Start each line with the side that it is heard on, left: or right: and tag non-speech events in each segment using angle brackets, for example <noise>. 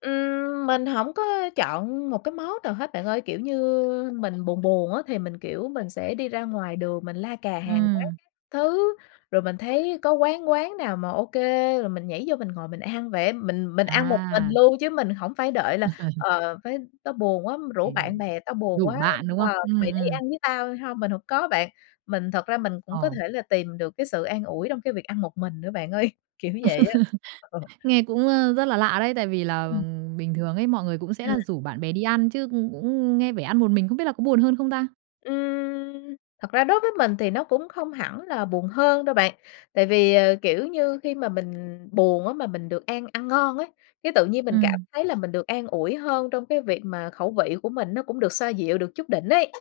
left: Ừm, mình hổng có chọn một cái món nào hết bạn ơi. Kiểu như mình buồn buồn á, thì mình, kiểu, mình sẽ đi ra ngoài đường mình la cà hàng quán
right: Ừm.
left: các thứ. Rồi mình thấy có quán quán nào mà OK, rồi mình nhảy vô mình ngồi mình ăn vậy á. Mình mình ăn một mình
right: À.
left: luôn, chứ mình hổng phải đợi là
right: <laughs>
left: "Ờ, phải tao buồn quá, rủ bạn
right: Kinh!
left: bè, tao buồn
right: Rủ
left: quá,
right: bạn, đúng không?
left: ờ, mày
right: Ừm,
left: đi
right: ừm.
left: ăn với tao hông?". Mình hổng có bạn. Mình thật ra mình cũng có
right: Ờ.
left: thể là tìm được cái sự an ủi trong cái việc ăn một mình nữa bạn ơi. Kiểu vậy á. Ờ.
right: <laughs> Nghe cũng, ơ, rất là lạ đấy. Tại vì là
left: Ừm.
right: bình thường ấy, mọi người cũng sẽ
left: Ừm.
right: là rủ bạn bè đi ăn, chứ cũng cũng nghe vẻ ăn một mình, không biết là có buồn hơn không ta?
left: Ừm, thật ra đối với mình thì nó cũng không hẳn là buồn hơn đâu bạn. Tại vì, ờ, kiểu như, khi mà mình buồn á, mà mình được ăn ăn ngon á, cái tự nhiên mình cảm
right: Ừm.
left: thấy là mình được an ủi hơn trong cái việc mà khẩu vị của mình nó cũng được xoa dịu được chút đỉnh ấy.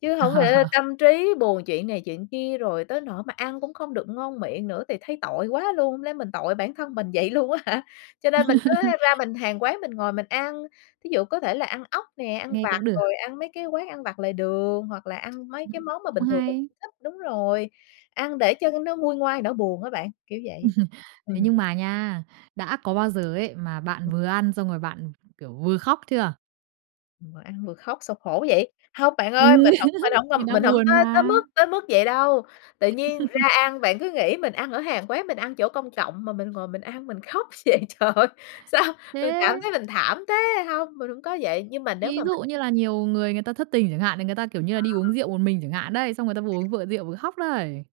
left: Chứ hổng lẽ
right: <laughs>
left: tâm trí buồn chuyện này chuyện kia, rồi tới nỗi mà ăn cũng không được ngon miệng nữa, thì thấy tội quá luôn, hông lẽ mình tội bản thân mình vậy luôn á hả! Cho nên mình cứ ra
right: <laughs>
left: mình hàng quán mình ngồi mình ăn. Thí dụ có thể là ăn ốc nè, ăn
right: Nghe
left: vặt
right: cũng được.
left: rồi ăn mấy cái quán ăn vặt lề đường, hoặc là ăn mấy
right: Ừm.
left: cái món mà bình
right: Cũng
left: thường mình
right: hay.
left: cũng thích. Đúng rồi, ăn để cho nó nguôi ngoai nỗi buồn á bạn. Kiểu vậy.
right: <laughs> Thế
left: Ừm.
right: nhưng mà nha, đã có bao giờ ấy, mà bạn
left: Ừm.
right: vừa ăn xong rồi bạn, kiểu, vừa khóc chưa?
left: Vừa ăn vừa khóc sao khổ vậy? Hông bạn ơi.
right: Ừm,
left: Mình hổng phải
right: <laughs>
left: hổng
right: thì
left: ơm,
right: đang
left: mình hổng
right: buồn
left: có tới
right: mà.
left: mức tới mức vậy đâu. Tự nhiên ra
right: <laughs>
left: ăn, bạn cứ nghĩ mình ăn ở hàng quán, mình ăn chỗ công cộng mà mình ngồi mình ăn mình khóc vậy, trời ơi, sao mình cảm
right: Thế
left: thấy mình thảm thế! Hông, mình hổng có vậy. Nhưng mà nếu
right: Ví
left: mà mình
right: dụ như là nhiều người, người ta thất tình chẳng hạn. Thì người ta, kiểu như là,
left: Ờ.
right: đi uống rượu một mình chẳng hạn đấy, xong người ta vừa
left: À.
right: uống vừa uống rượu vừa khóc đấy.